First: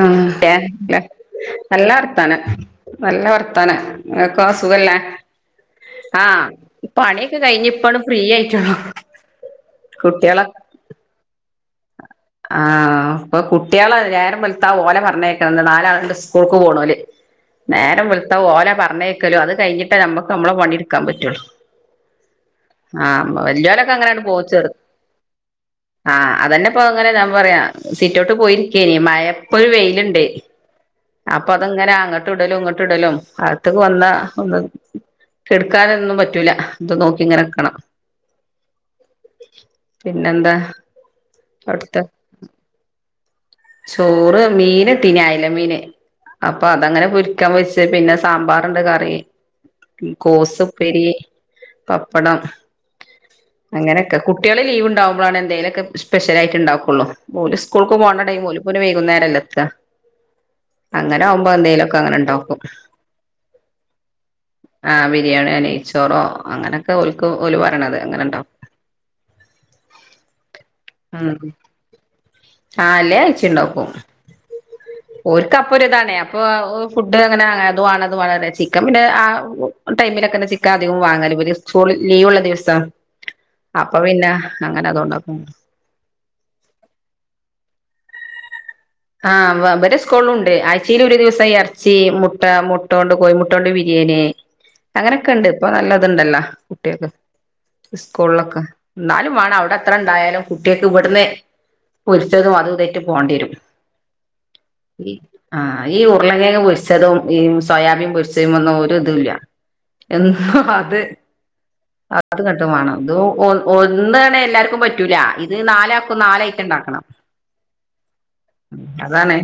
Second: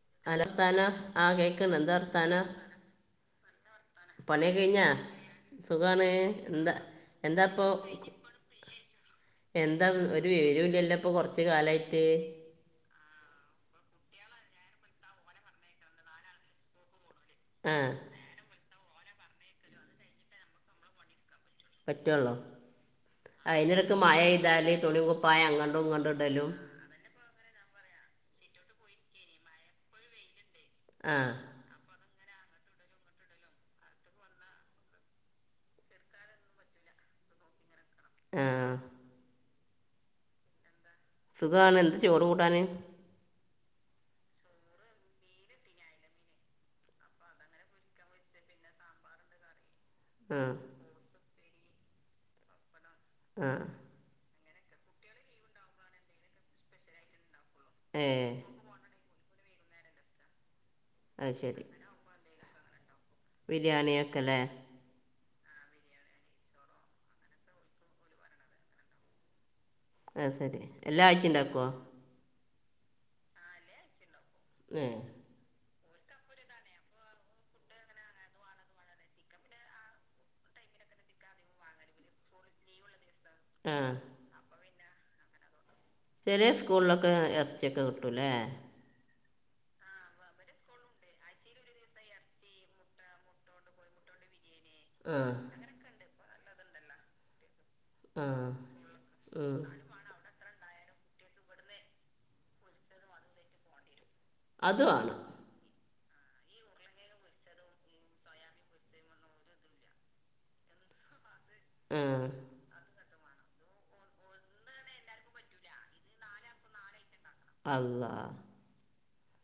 ഉം ഹലോ വർത്താനം [unintelligible] ആ കേൾക്കണ് നല്ല എന്താ വർത്താനം നല്ല വർത്താനം. ങ്ങക്കോ പണിയൊക്കെ കഴിഞ്ഞാ സുഖല്ലേ? സുഖാണ് ആഹ്, എന്താ പണിയൊക്കെ കയ്ഞ്ഞ് ഇപ്പണ്ട് ഫ്രീയായിട്ടൊള്ളൂ. എന്താദ്, ഒര് വിവരോല്ലല്ലോപ്പൊ കൊർച്ച് കാലായിട്ട്? ആഹ്, പ്പ കുട്ട്യാള് നേരം വെള്ത്താ ഓലെ പർഞ്ഞേക്കണംന്ന് നാലാള്ണ്ട് സ്കൂൾക്ക് പോണോല്. ആ നേരം വെള്ത്താ, ഓലെ പറഞ്ഞേക്കലു അത് കയ്ഞ്ഞിട്ടാ ഞമ്മക്കമ്മളെ പണിട്ക്കാൻ പറ്റൊള്ളു. പറ്റൊള്ളൂ അയ്ന്റെട്ക്ക്‌ അങ്ങനാണ്ട് പോവും ചെറ് മയെയ്താല്, തുണിം ആഹ് കുപ്പായങ്ങടുംങ്ങട്ടുടലും. [unintelligible] പറയാ സിറ്റൗട്ട് പോയിരിക്കെയ്നി മയ പ്പൊരു വെയില്ണ്ട് ആ അപ്പൊ- ങ്ങനെ, അങ്ങട്ട്ടലും ഇങ്ങട്ട്ടലും അഗത്ത്ക്ക് വന്നാ ഒന്ന്- കെട്ക്കാനൊന്നും പറ്റൂല. ത് നോക്കി ങ്ങനെക്കണം. ആഹ് പിന്നെന്താ സുഖ വാന്ന് എന്ത് അവിടുത്തെ ചോറും കൂട്ടാന് ചോറ് മീന്ട്ടീനി അയല മീന് അപ്പൊ അതങ്ങനെ പൊരിക്കാൻ വെച്ച് പിന്നെ സാമ്പാറ്ണ്ട് കറി ഈ ആ കോസ്പ്പേരി പപ്പടം ആ അങ്ങനെ ക്കെ കുട്ട്യേള് ലീവ്ണ്ടാവുമ്പളാണ് എന്തേലൊക്കെ സ്പെഷ്യലായിട്ട്ണ്ടാക്കൊള്ളൂ. ഓല് സ്കൂൾക്ക് ഏ പോണ ഓല് പ്പൊരു വൈകുന്നേരല്ലേ എത്ത അത് അങ്ങനാവുമ്പോ എന്തേലൊക്കെ അങ്ങനെണ്ടാക്കും. ബിരിയാണിയൊക്കെലെ ആഹ് ബിരിയാണിയോ നെയ്ച്ചോറോ അങ്ങനൊക്കെ ഓൽക്ക് ഓല് പറിണത് അങ്ങനെ ണ്ടാക്കും. അഹ് സരി എല്ലാ ഉം ആഴ്ച്ചിണ്ടാക്കോ? ആഹ് എല്ലാ ആയ്ച്ചിണ്ടാക്കും ഏഹ് ഓൽക്കപ്പൊര്താണ് അപ്പൊ ഫുഡ് അങ്ങനെ അതുവാണ ഇത് വാണ പറിയെ ചിക്കൻ പിന്നെ ആ ടൈമിലൊക്കെന്നെ ചിക്കൻ അധികം വാങ്ങല് ബല് സ്കൂൾ ലീവ്ള്ള ദിവസം. ആ അപ്പൊ പിന്ന അങ്ങനെ അതോണ്ടാക്കും ചെലേ സ്കൂൾലൊക്കെ എർച്ചിയൊക്കെ കിട്ടു ലേ ആഹ ബലെ സ്കൂളുംണ്ട് ആഴ്ച്ചീല് ഒരു ദിവസം എർച്ചി മുട്ട മുട്ടോണ്ട് കോഴിമുട്ടോ ണ്ട് ബിരിയാന്. ആ അങ്ങനൊക്കെണ്ട് ഇപ്പൊ നല്ലത്ണ്ടല്ലോ കുട്ട്യോൾക്ക് ആ ഇസ്കൂൾലൊക്കെ ന്നാലും വേണം ഉം. അവിട ത്ര ണ്ടായാലും കുട്ട്യേക്ക് വട്ന്ന് പൊരിച്ചതും അതും ഇതെറ്റ് പോണ്ടിയെരും. അത് വാണം ആഹ് ഈ ഉർളങ്ങേങ്ങ് പൊരിച്ചതും ഈ സോയാബീൻ പൊരിച്ചതീമ്ന്നും ഒരു തും ഇല്ല എന്നാ അത് ആ അത്ങ്ങട്ട് മാണം. ത് ഒ ഒന്നാണേ എല്ലാർക്കും പറ്റൂല ഇത് നാലാ ക്കും നാലയ്റ്റംണ്ടാക്കണം അള്ളാ ഉം അതാണ്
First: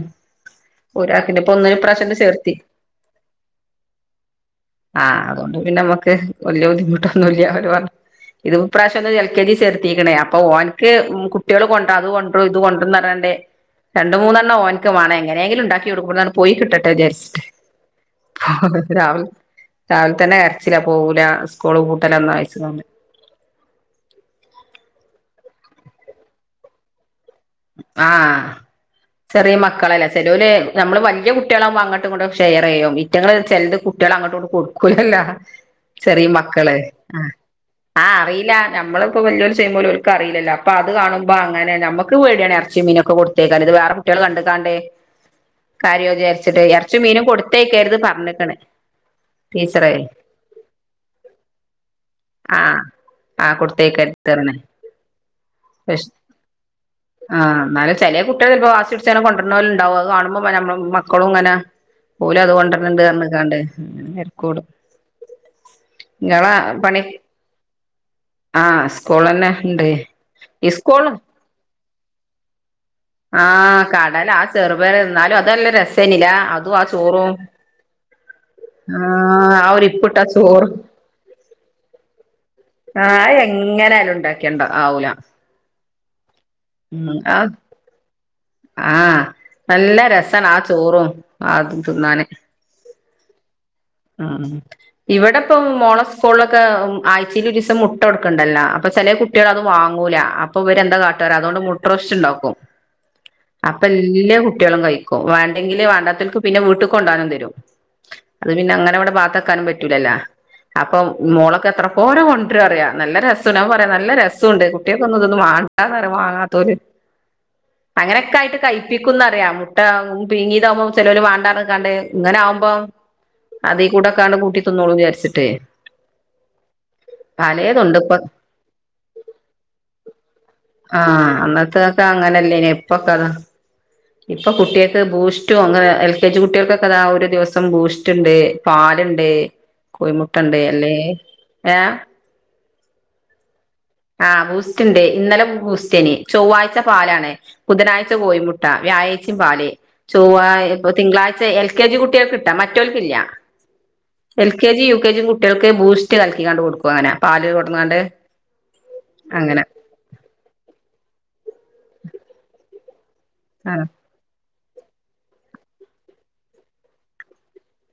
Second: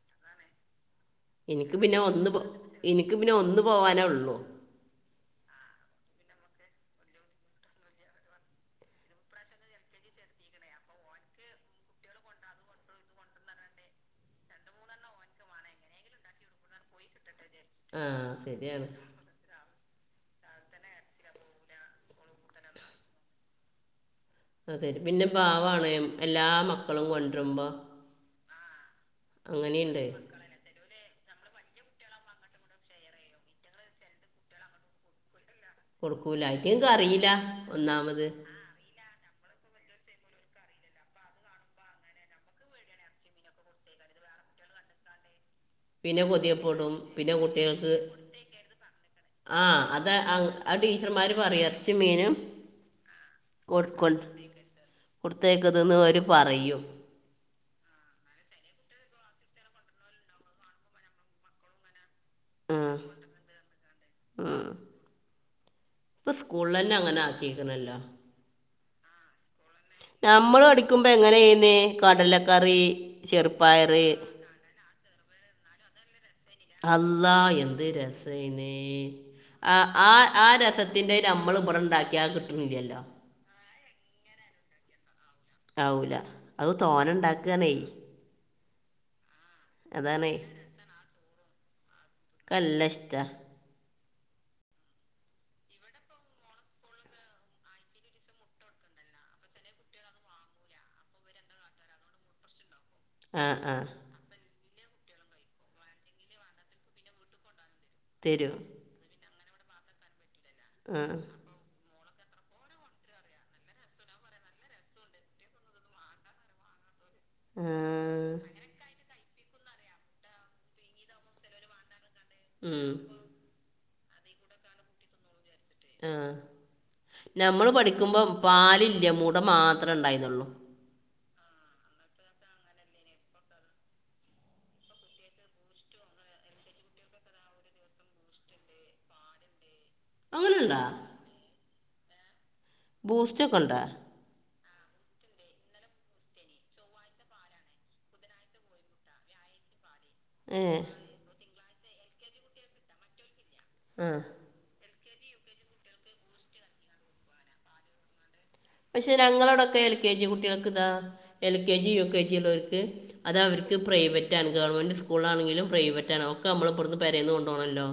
ഒരാക്ക്ന്നെ ഇൻക്ക് പിന്നെ ഒന്ന് പോ ഇൻക്ക് പിന്നെ ഒന്ന് പോവാനേ ഒള്ളു. ആഹ് അതോണ്ട് പിന്നെ അമ്മക്ക് വല്ല്യ ബുദ്ധിമുട്ടൊന്നുല്ല ഓല് പർ ഇത് ഇപ്രാശ്യൊന്ന് എൽ കെ ജി ചേർത്തീക്ക്ണെ അപ്പൊ ഓൻക്ക് ഉം കുട്ടിയള് കൊണ്ടാ അത് കൊണ്ട്രും ഇത് കൊണ്ട്രുന്ന് പർഞ്ഞാണ്ട് രണ്ട് മൂന്നെണ്ണം ഓൻക്ക് വാണെ എങ്ങനെങ്കിലും ഇണ്ടാക്കിയോടും ഇവ്ട്ന്നാണ്ട് പോയി കിട്ടട്ടെ വിചാരിച് ആ ശരിയാണ് ഇത് രാവിൽ രാവില് തന്നെ കരച്ചിലാ പോവൂല സ് കൂള് പൂട്ടെലെന്നാ ചോയിച്ച്ങ്ങാണ്ട് ആഹ് തരും പിന്നെ പാവാണേം എല്ലാ മക്കളും കൊണ്ടരുമ്പോ ആഹ് ചെറിയെ അങ്ങനെയുണ്ട് മക്കളല്ലേ ചെലോല് ഞമ്മള് വല്ല്യ കുട്ടിളാവുമ്പോ അങ്ങട്ടും ഇങ്ങട്ടും ഷെയറെയ്യും ഈറ്റങ്ങള് ചെലത് കുട്ടിയള് അങ്ങട്ടും ഇങ്ങോട്ടും കൊടുക്കൂലല്ലോ ചെറീ കൊടുക്കൂല മക്കള് ഇതെനിക്ക് അറിയില്ല ആഹ് ആഹ് ഒന്നാമത് അറീലാ ഞമ്മള്പ്പോ വെല്ല്യോല് ചെയ്യുമ്പോലെ ഓൽക്ക് അറില്ലല്ലോ അപ്പ അത് കാണുമ്പോ അങ്ങനെ ഞമ്മ ക്ക് പേടിയാണ് എർച്ചിം മീനൊക്കെ കൊടുത്തേക്കാന് ഇത് വേറെ കുട്ടിയള് കണ്ട്ക്കാണ്ടെ കരയോ പിന്നെ വിചാരിച്ചിട്ടെ കൊതിയപ്പെടും എറച്ചിം മീനും പിന്നെ കൊടുത്തേക്കര്ത് പറ്ഞ്ഞ്ക്ക്ണ് ആഹ് അത് ആഹ് അഹ് ടീച്ചർമാര് പറയും എർച്ചിം മീനും ആഹ് ആഹ് കൊടുത്തേക്കര്ത് പർഞ്ഞ്ണ് കൊടുത്തേക്കര്ത് എന്ന് അവര് പറയും ആഹ് ഇന്നാല് ചേലെ കുട്ട്യാള്പ്പൊ വാശി പിടിച്ചാലും കൊണ്ടര്നോല്ണ്ടാവും അത് കാണുമ്പം പിന്നെ ഞമ്മള മക്കളും ഇങ്ങനെ ഓല് അത് ഉം, കൊണ്ടര്ണണ്ട് പർഞ്ഞ്ക്കാണ്ടെ ഇങ്ങന്നെ തെരക്കൂടും ഇപ്പ ഇങ്ങളെ സ്കൂള്ളെന്നെ പണി അങ്ങനെ ആക്കീക്ക്ണല്ലോ ആഹ് ആഹ് സ്കൂളെന്നെ ഇണ്ട് സ്കൂള്ളെന്നെ ഞമ്മള് പഠിക്കുമ്പോ ഇസ്കൂളും എങ്ങനേന്നി കടലക്കറി ആഹ് ചെറുപ്പയറ് കടല ആഹ് ചെറുപയറ് ന്നാലും അത് നല്ലെ രസേനില്ലാ അല്ലാഹ് എന്ത് രസേനി ആഹ് ആ ഒരു ആ ഇപ്പിട്ട ആ ചോറ് രസ ത്തിന്റെ ഞമ്മള് ഇബടെ ഇണ്ടാക്കിയാ കി ആഹ് അഹ് എങ്ങനെ ആയാലും ഇണ്ടാക്കിയാ ഇണ്ടാ ആവൂല ആവൂല അഹ് തോനെ ഉം ആഹ് ഇണ്ടാക്കാന്നെ ആഹ് നല്ല രസാണ് ആ ചോറും ആ അതും തിന്നാന് ക്കല്ലഷ്ടാ ആഹ് ഇവെടെപ്പം മോള സ്കോള്ലൊക്കെ ഉം ആഴ്ച്ചീലൊരിസം മുട്ട കൊട്ക്ക്ണ്ടല്ലോ അപ്പൊ ചെലെ കു ട്ടിയളത് വാങ്ങൂല അപ്പൊ ഇവരെന്താ കാട്ടാറിയോ അതോണ്ട് മുട്ട റോസ്‌റ്റ്ണ്ടാക്കും ആ ആ അപ്പ എല്ലാ കുട്ടിയളും കഴിക്കും വേണ്ടെങ്കില് വേണ്ടാത്തോൽക്ക് പിന്നെ വീട്ട് കൊണ്ടോവാനും തരും തരൂ അത് പിന്നെ അങ്ങനെ ഇവടെ പാത്തക്കാനും പറ്റൂലല്ലോ അപ്പൊ ആ മോളൊക്കെ എത്ര [unintelligible] കൊണ്ടരാറിയാ നല്ല രസ്സുണ്ട് പറിയാ നല്ല രസ്സുണ്ട് കുട്ട്യക്കൊന്ന് ഇതൊന്നന്ന് വാണ്ടാന്നറിയാ വാങ്ങാത്തോല് ആ അങ്ങനെക്കായിട്ട് കഴിപ്പിക്കുന്നറിയാ മുട്ട പിങ്ങീതാവുമ്പം ചെലോല് വണ്ടാർഞ്ഞ്ക്കാണ്ട് ഇങ്ങനെ ആവുമ്പോ ഉം, അതീക്കൂടെക്കാണ്ട് കൂട്ടി തിന്നോളും വിചാര്ച്ചിട്ടെ ആഹ് ഞമ്മള് ഇപ്പൊ പഠിക്കുമ്പം പാലില്ല മുട മാത്രം ഇണ്ടായിരുന്നൊള്ളു ആഹ് അന്നത്തൊക്കെ അങ്ങനെല്ലേനിയോ ഇപ്പൊക്കെ അതാ ഇപ്പം കുട്ടിയൾക്ക് ബൂസ്റ്റും അങ്ങനെ എൽ കെ ജി കുട്ടിയൾക്കൊക്കെ അതാ ഒരു ദിവസം ബൂസ്റ്റ്ണ്ട് പാല്ണ്ട് അങ്ങനെ കോഴിമുട്ടണ്ട് ഉണ്ടാ അല്ലേ ഏഹ് ബൂസ്റ്റൊക്കെണ്ടോ ആഹ് ബൂസ്റ്റ്ണ്ട് ഇന്നലെ ബു ബൂസ്റ്റേനി ചൊവ്വാഴ്ച പാലാണ് ബുധനാഴ്ച കോഴി മുട്ട വ്യാഴേഴ്ച്ചിം പാല് ഏ ചൊവ്വാഴ് ഇപ്പോ തിങ്കളാഴ്ച എൽ കെ ജി കുട്ടിയൾക്ക്ട്ടോ മറ്റോല്ക്കില്ലാ ആഹ് L K G U K ജിം കുട്ടിയൾക്ക് ബൂസ്റ്റ് കലക്കിങ്ങാണ്ട് കൊടുക്കും അങ്ങനെ പാല് കൊടന്നാണ്ട് പക്ഷേ ഞങ്ങളെ അങ്ങനെ അവടൊക്കെ എൽ കെ ജി കുട്ടിയൾക്ക്താ L K G U K ജിയ്ള്ളോല്ക്ക് അത അവർക്ക് ആഹ് പ്രൈവറ്റ ആണ് ഗവൺമെന്റ് സ്കൂളാണെങ്കിലും പ്രൈവറ്റ ആണ് ഒക്കെ നമ്മള പരിന്ന് കൊണ്ടു പോണമല്ലോ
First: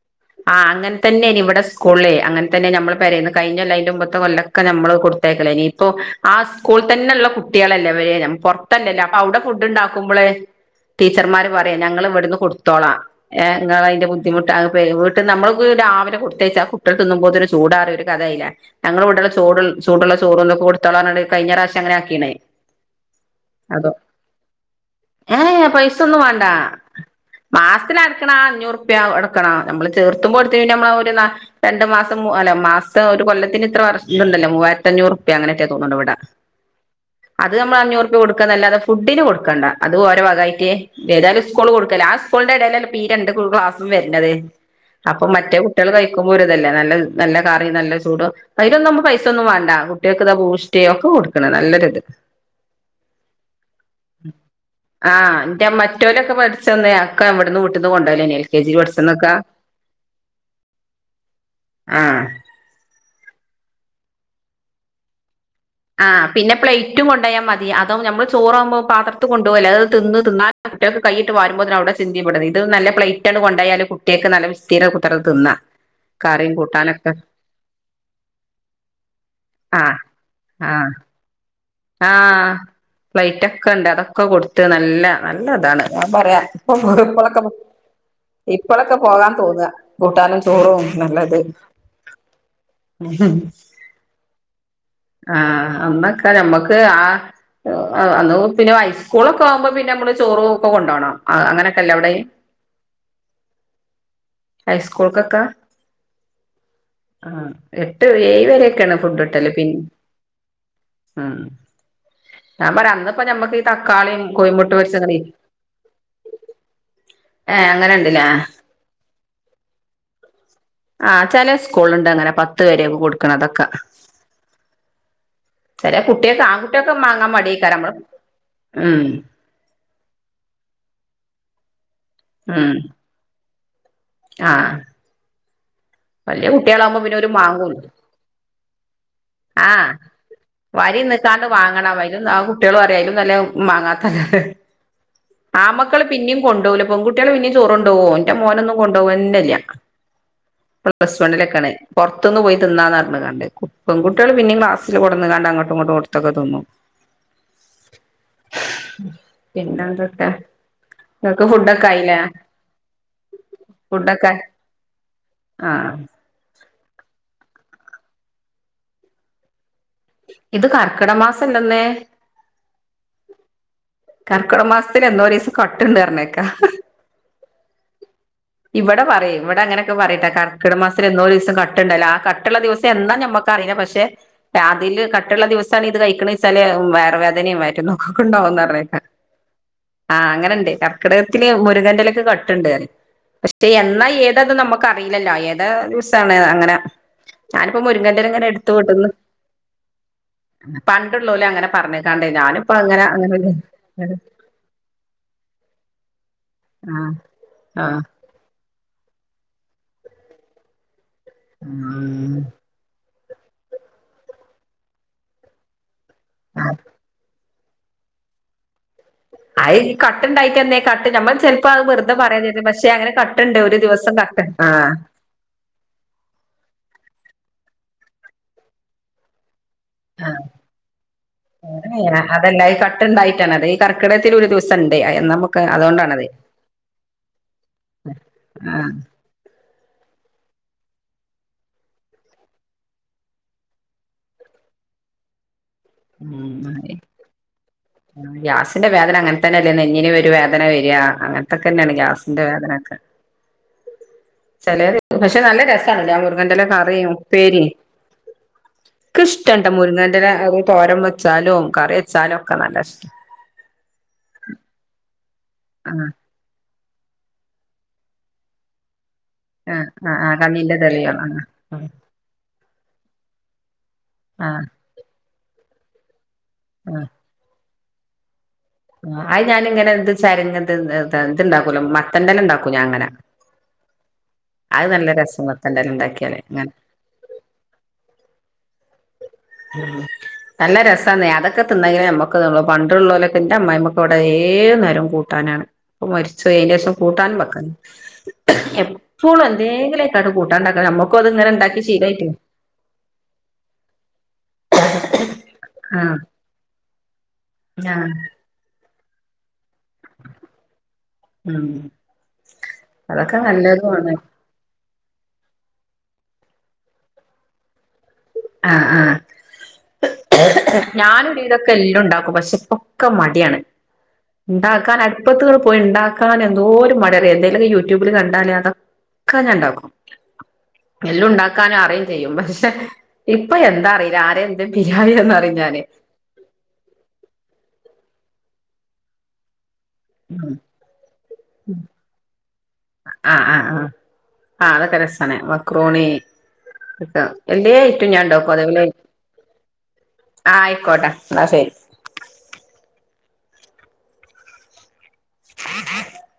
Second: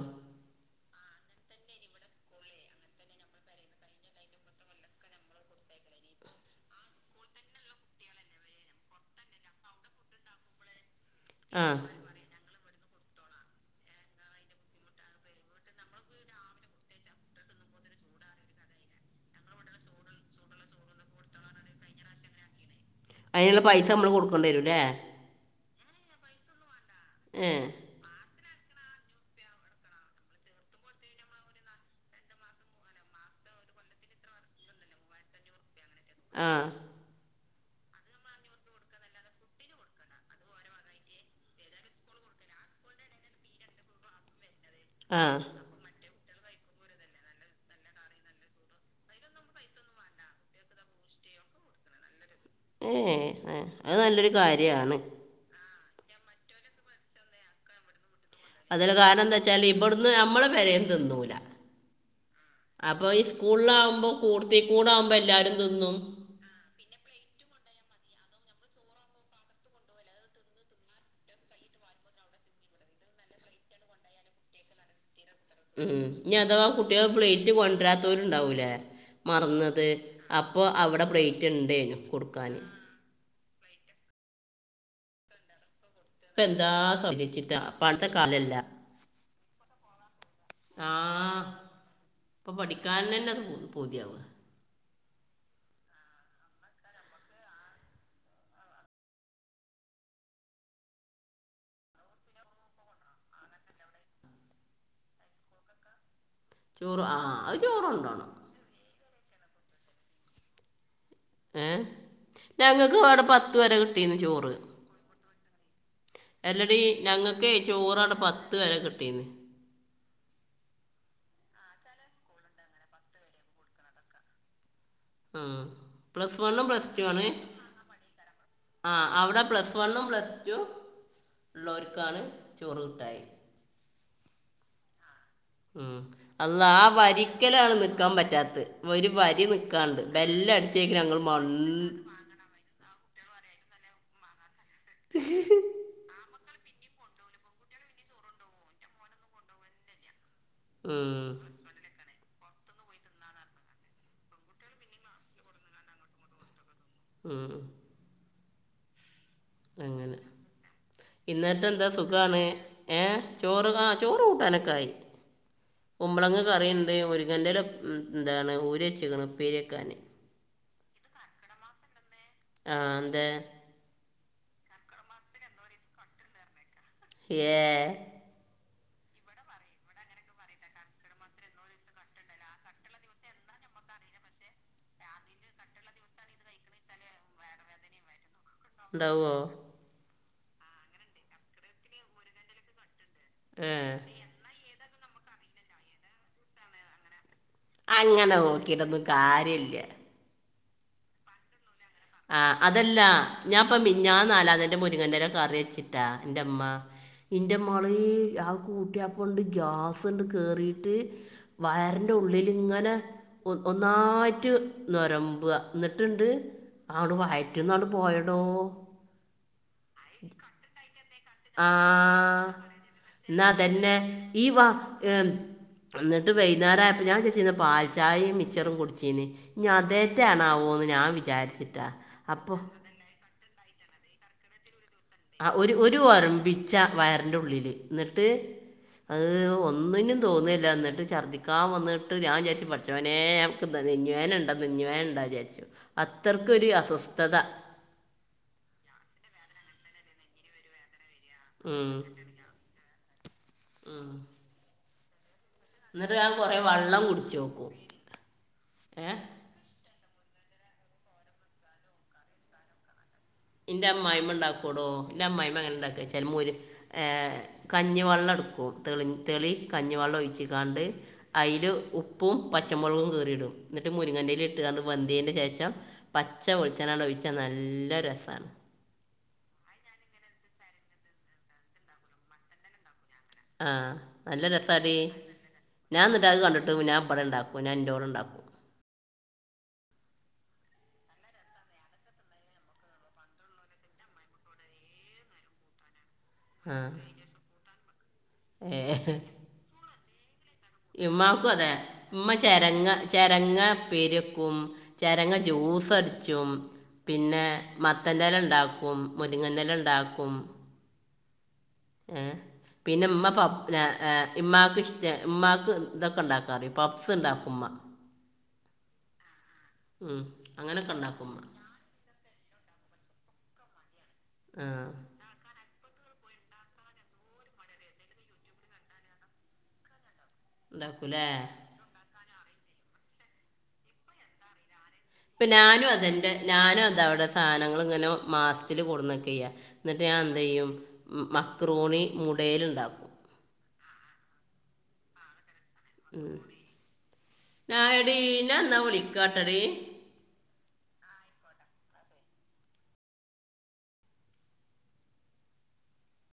ആഹ് അങ്ങനെതന്നെയനി ഇവിടെ സ്കൂളിൽ അങ്ങനെ തന്നെ നമ്മള്ൾ പറയുന്ന കഴിഞ്ഞകൊല്ലല്ല അന്റെ മുമ്പത്തെ കൊല്ലം ഒക്കെ നമ്മള് കൊടുത്തേക്കല ഇനി ഇപ്പോആ സ്കൂളിൽ തന്നെുള്ള കുട്ടിളെല്ലവരെ പുറ - തന്നെയല്ലേ അപ്പൊ അവിടെ ഫുഡ് ഉണ്ടാക്കുമ്പോളെ ടീച്ചർമാർ ആ പറയാ ഞങ്ങൾ ഇവിടുന്ന് കൊടുത്തോളാ നിങ്ങൾ അതിന്റെ ബുദ്ധിമുട്ട് നമ്മള് രാവിലെ കൊടുത്തയച്ച കുട്ടികൾ തിന്നുമ്പോത്തിന് ചൂടാറി ഒരു കഥയില്ലേ ഞങ്ങൾ വിടെടുള്ള ചോട് ചൂടുള്ള ചോറക്ക കൊടുതോള കഴിഞ്ഞ പ്രാവശ്യം അങ്ങന ആക്കീണേ അതിനുള്ള പൈസ അതോ നമ്മള് കൊടുക്കേണ്ടിരൂല്ലേ ഏഹ് പൈസൊ ഒന്നും വേണ്ട ഏ മാസത്തിന അടുക്കണ അഞ്ഞൂറ്പ്യ എടുക്കണ നമ്മള് തീരത്തും കൊടുത്തു കഴിഞ്ഞ നമ്മള ഒരു [unintelligible] രണ്ടു മാസം അല്ല മാസം ഒരു കൊല്ലത്തിന് ഇത്ര വർഷം ഉണ്ടല്ലോ മൂവായിരത്ത അഞ്ഞൂറ് അങ്ങനെക്കെയിട്ടേക്കുവ തോന്നവിട ആ അത് നമ്മൾ അഞ്ഞൂറപ കൊടുക്കല്ലാെ ഫുഡിന് കൊടുക്കണ്ട അത് ഓരോ വകമായിട്ടേ ഏതാലും സ്കൂള് കൊടുക്കലേ ആ സ്കൂളിന്റെ ഇടയിലല്ല ഇപ്പ ഈ രണ്ട് ക്ലാസ്സും വരണുന്നത് ആ അപ്പൊ മറ്റേ കുട്ടികൾ കഴിക്കുമ്പോ ഒരു ഇതല്ലേ നല്ല നല്ല കാറി നല്ല ചൂട് അതിലൊന്നും നമ്മ പൈസ ഒന്നും വേണ്ട കുട്ടികൾക്ക് ഇതാ ബൂസ്റ്റ് ഒക്കെ കൊടുക്കണ നല്ലൊ ഇത് ഏഹ് ആഹ് അത് നല്ലൊരു കാര്യണ് ആഹ് എന്ത മ റ്റോലൊക്കെ പഠിച്ച തന്നേക്ക അവിടുന്ന് വിട്ടന്ന് കൊണ്ടോല്ലേന്ന് അതില് കാരണം എന്താ വെച്ചാല് ഇവിടന്ന് നമ്മളെ പരന്ന് തിന്നൂല ആഹ് അപ്പൊ ഈ സ്കൂളിലാവകുമ്പോ കൂർത്തി കൂട ആവുമ്പോ എല്ലാരും തിന്നും ആ പിന്നെ പ്ലേറ്റും കൊണ്ട പോയാൽ മതി അതോ നമ്മൾ ചോറാവുമ്പോ പാത്രത്തിൽ കൊണ്ടു പോകല്ലേ അത് തിന്നു തിന്ന കുട്ടികൾക്ക് കയിട്ട് വരുമ്പോന്ന അവിടെ ചിന്തിപ്പെടുന്നത് ഇത് നല്ല പ്ലേറ്റ് ആണ് കൊണ്ടായാലും കുട്ടികൾക്ക് നല്ല വിസര കുത്തി രുന്ന ത് തിന്ന ഉം ഇനി അഥവാ കുട്ടിക പ്ലേറ്റ് കൊണ്ടുവരാത്തവരു ഇണ്ടാവൂലേ മറന്നത് ആഹ് അപ്പോഅവ്ടെ പ്ലെറ്റ്ണ്ട്. ആഹ പ്ലൈറ്റക്കണ്ട് അതൊക്കെ കൊടുത്ത് നല്ല നല്ലതാണ് ഞാപറയാ എന്താ ഇപ്പ ശ്രദ്ധിച്ചിട്ടാ പണ്ടത്തെ കാലല്ല ഇപ്പളക്കെ പോകാൻ തോന്നാ കൂട്ടാനും ചോറും നല്ലത്. ഇപ്പ പഠിക്കാൻ തന്നെത് പൂതിയാവാ ആഹ അന്നക്കെ ഞമ്മക്ക് ആഹ് അന്ന് പിന്നെ ഹൈസ്കൂളൊക്കാവുമ്പ പിന്നമ്മള് ചോറൊക്കെ കൊണ്ടോണം അങ്ങനക്കല്ലവ്ടെ ഹൈസ്കൂൾക്കക്കെ ചോറ് ആ അത് ചോറ് എട്ട് കൊണ്ടോണം ഏയിവരക്കാണ് ഫുഡ് ട്ടല് പിന്നെ ഉം ഏ ഞാപറയ ഞങ്ങൾക്ക് അന്ന്പ്പ അവിടെ പത്ത് ഞമ്മക്ക് ഈ വരെ കിട്ടീന്ന് തക്കാളീം കോയ് മുട്ടരിചതീം അല്ലടീ ഞങ്ങക്കെ ചോറടെ ഉണ്ടല്ലേ പത്ത് വരെ കിട്ടീന്ന് ആ ചെലേ സ്കൂള്ല്ണ്ട് അങ്ങനെ പത്ത് വരെയെക്കെ കൊടുക്ണതൊക്കെ ആഹ് പ്ലസ് കുട്ടികൾക്ക് വണ്ണും പ്ലസ് ആൺകുട്ടികൾക്ക് ടു ആണ് മാങ്ങാൻ മടിയേക്കാരം നമ്മള് ആ ഉം ഹ് അവിടെ പ്ലസ് പ്ലസ്സ് വണ്ണും പ്ലസ് ടു ഉല്ലോർക്കാണ് ഉം ചോറ് കിട്ടായി ആഹ് ഉം വല്യ അള്ളാ ആ കുട്ടികളാകുമ്പോ പിന്നെ ഓര് വരിക്കലാണ് മാങ്ങൂല നിക്കാ പറ്റാത്തത് ഒരു വരി നിക്കാണ്ട് ബെല്ലടിച്ച വരിന്ന്ക്കാണ്ട് വാങ്ങണം ത്ന്നാ ആ കുട്ട്യാള് പറയുംഅയ്‌ലും നല്ലത് മാങ്ങാതാല്ലത് ആമ്മ മക്കള് പിന്നേം കൊണ്ടൊവ് ല പെൺകുട്ട്യാള് പിന്നേം ചോറ് കൊണ്ടോവും ന്റെ മോനൊന്നും കൊണ്ടോവെന്നല്ല്യാ പ്ലസ് ഉം, വണ്ണിലൊക്കേണ് പൊറത്ത് ന്ന് പോയി തിന്നാന്നറ്ഞ് കാണ്ട് പെങ്കുട്ട്യാള് പിന്നേം ക്‌ളാസില് കൊട്ന്ന്ക്കാണ്ട് അങ്ങട്ട്ങ്ങട്ട്ട്തൊക്കെ തിന്നും മം പിന്നെന്തുട്ട ഇന്നതെന്താ സുഖാണ് ഏഹ ചോറ് ആ ഫുഡൊക്കെ ചോറുംകൂട്ടാനൊക്കായി ആഹ്. കുമ്പളങ്ങകറിണ്ട് മുരിങ്ങന്റെല ന്താണ് ഓര്യേച്ച്ക്ക്ണ് ഉപ്പേര്യേക്കാന് ഇത് കർക്കിടമാസല്ലെന്ന് ആഹ് ന്തേ കർക്കിടമാസത്തില് എന്തോരെയ്സ് കട്ട്ണ്ടറഞ്ഞെക്കാ ഏഹ് ഇവിടപറയും ഇവിടങ്ങനൊക്കെ പറയിട്ടാ കർക്കിട മാസത്തിലെന്നൊരിസം കട്ട്ണ്ടൊലാ ആ കട്ട്ള്ള ദിവസം എന്നാ ഞമ്മക്ക് ക്കറിയില പക്ഷെ അതില്കട്ട്ള്ള ദിവസാണ് ഇത് കഴിക്കിണീചാല് വയറ് വേദനേം വയറ്റ്ന്നോക്കൊക്കെണ്ടാവുംന്ന ന്ന പറഞ്ക്കാ ഉണ്ടാവോ ആഹ് അങ്ങനണ്ട് കർക്കിടകത്തില് മുര്ങ്ങന്റെലക് കട്ട്ണ്ടറയും ക്ഷെ ഏ എന്നാഏതത് നമ്മക്കറിയിലല്ലോ ഏത ദിവസാണ് അങ്ങനെ ഞാന്പ്പ അങ്ങനെ മുരിങ്ങന്റെലങ്ങനെ നോക്കിയിട്ടൊന്നും ഇട്ത്ത്കൊണ്ടന്ന് കാര്യമില്ല പണ്ട്ള്ളോല് അങ്ങനെ പറഞ കേ ആഹ് അതല്ല ഞാപ്പ മിഞ്ഞാന്ന് നാലാന്നേ ന്റെമുരിങ്ങന്റെല കറിയെച്ച്ട്ടാ ന്റെമ്മ ആഹ് ഇന്റെമ്മളെ ആഹ് അ കൂട്ട്യാപ്പ കൊണ്ട് ഗ്യാസ്ങ്ങട് കേറിട്ട് വയർ ന്റെ ഉം ഉള്ളില്ങ്ങനെ ഒന്നായിറ്റ് നൊരമ്പ ന്ന്ട്ട്ണ്ട് ആഹ് നങ്ങട് വയറ്റ്ന്നങ്ങട് പോയടോ അയിഈ കട്ട്ണ്ടായിറ്റെന്തെങ്കെ കട്ട്ഞമ്മള് ആ ചെലപ്പ അ വെറ്ത പറയാംന്നീന്ന് പക്ഷെ അങ്ങനെ കട്ട്ണ്ട് ഒര് ദിവസം കട്ട് ഇ വ ആഹ് എം അന്നിട്ട് വൈന്നേരയപ്പോ ഞാചാരിച്ചീന്ന് പാൽച്ചായെം മിച്ചറും കുടിച്ചീന്ന് ഇഞതേ റ്റാണാവോന്ന് ഞാ വിചാരിച് ഏ ഏ അതല്ല ഈ കട്ട്ണ്ടായിട്ടാണത് ഈ കർക്കിടകത്തിലൊരു ദിവസംണ്ട് ആ ഒരു ഒരു ഒരമ്പിച്ചാ വയറിന്റുള്ളില് എന്നിട്ട് ആഹ് ഏയ് ഒന്നിനും തോന്നില്ല ന്നിട്ട് ഛർദ്ദിക്കാൻ വന്നിട്ട് ഞാൻ വിചാരിച്ചു പടച്ചോനേ നെഞ്ചുവേനുണ്ടെന്ന്നെഞ്ചുവേനുണ്ട്ന്നു വിചാരിച്ചു അത്രർക്കൊരു ഉം അസ്വസ്ഥത ഗ്യാസിന്റെ വേദന അങ്ങന തന്നെ അല്ലേ നെഞ്ഞിന് ഒരു വേദന വരിക അങ്ങനത്തൊക്കെ തന്നെയാണ് ഗ്യാസിന്റെ വേദനൊക്കെ ഇം ചേലോറ് പക്ഷെ നല്ല രസണല്ലാ ആ കുറേ മുരിങ്ങൻറെലൻ്റെ വെള്ളം കറിയും കുടിച്ചു ഉപേരിയും നോക്കും ഏ ഇക്കിഷ്ട ഇഷ്ടട്ട മുരുങ്ങന്റെ എല അത് തോരം വെച്ചാലും കറി വെച്ചാലും ഒക്കെ നല്ല ഇഷ്ട എന്റെ അമ്മായ്മ്മ ഉണ്ടാക്കൂടോ എന്റെ അമ്മായിമ്മ എങ്ങനെ ഉണ്ടാക്ക ആഹ് ചാല് മോര് ഏ കഞ്ഞി വെള്ളം എടുക്കും തെളി തെളി ആഹ് കഞ്ഞിവെള്ളം ആഹ് കണ്ണിന്റെ ഒഴിച്ചിക്കാണ്ട് തെളിയാണ് അയില് ആഹ് ഉപ്പും പച്ചമുളകും കീറിയിടും ന്നിട്ട് മുരിങ്ങൻ്റെലിം ആഹ് ഇട്ട്കാണ്ട് വന്തിന്റെ ശേഷം പച്ച വെളിച്ചെണ്ണ ആഹ് ഒഴിച്ചാ നല്ല രസമാണ് അത് ഞാനിങ്ങെന്തരി ഇത്ണ്ടാക്കലോ മത്തൻൻ്റെലണ്ടാക്കും ഞാ അങ്ങനെ ആഹ് നല്ല അത് രസടി നല്ല രസം മത്തന്റെല ഞാൻ എന്നിട്ടാക ഉണ്ടാക്കിയാല് അങ്ങനെ കണ്ടിട്ട് ഞാൻ വിടെ ഉണ്ടാക്കൂ ഞാൻ ന്റെറടെ ഉണ്ടാക്കൂ ഉം നല്ല രസം നെയ അതൊക്കെ തിന്നെങ്കിലേ നമുക്ക് ത്ള്ളു പണ്ടുള്ളൊലു എന്റെ അമ്മമായി അമ്മക്കെ അവിടെ ഏ നേരം കൂട്ടാനാണ് പ്പ മരിച് പോയി. അയിന്റെ ആ ശേഷം കൂട്ടാൻ വെക്കണം ഏ പ്പോളും എന്തെങ്കിലൊക്കെ ആണ്ട് കൂട്ടാണ്ടാക്കാ ഞമ്മക്കും അത്ങ്ങനെ ഇണ്ടാക്കി ശീലായിറ്റേ രങ്ങ ചെരങ്ങ ഉപ്പേരി വെക് ക്കും ചെരങ്ങ ജ്യൂസ് ആഹ് അടിച്ചും പിന്നെ ആഹ് മത്തൻ്റെല ഇണ്ടാക് ക്കും മുരിങ്ങൻ്റെല ഇണ്ടാക്കും ഉം ഏഹ് പിന്നെ ഉമ്മ അതൊക്കെ [unintelligible] നല്ലതുമാണ് ഏഹ് ഇമ്മാക്ക് ഇഷ്ട്ടാ ഇമ്മാക്ക് ഇതൊക്കെ ഇണ്ടാക്കാ അറിയും പപ്സ് ഇണ്ടാക്കും ഇമ്മാ ആഹ് ആഹ് ഉം. അങ്ങനൊക്കെ ഉണ്ടാക്കും ഉമ്മ [unintelligible] ക്കെ എല്ലോം ഇണ്ടാക്കും പക്ഷെ ഇപ്പൊക്കെ മടിയാണ് ആ ഇണ്ടാക്കാനാരും [unintelligible] പോയി ഇണ്ടാക്കാൻ എന്തോര് മടിയാറിയോ എന്തേലൊക്കെ യൂട്യൂബില് കണ്ടാല് അതൊക് ക്കെ ഞാൻ ഇണ്ടാക്കും ഉണ്ടാക്കൂലേ എല്ലോം ഇണ്ടാക്കാൻ അറിയും ചെയ്യും പക്ഷെ ഇപ്പൊ എന്താ അറിയില്ലാ ആരെ എന്തെ [unintelligible] ഇപ്പം പറയും ഞാന് ഞാനും അതെൻ്റെ ഞാനും അതാ ഇവിടെ സാധനങ്ങള് ഇങ്ങനെ മാസത്തില് കൊടുന്നെക്കാ ചെയ്യാ എന്നിട്ട് ഞാൻ എന്തെയ്യും മ് മക്രോണി മുടെല് ഇണ്ടാക്കും ആഹ് ആഹ് ആഹ് ആഹ് അതൊക്കെ രസാണ് നമ ക്രോണി എല്ലെ ഞാൻ അയ്‌റ്റം എടീ ഞാൻണ്ടാക്കും ഞാൻ എന്നാ അതേപോലെ വിളിക്കാട്ടടി ആഹ് ആയിക്കോട്ടെ ഇന്നാ ശരി [unintelligible]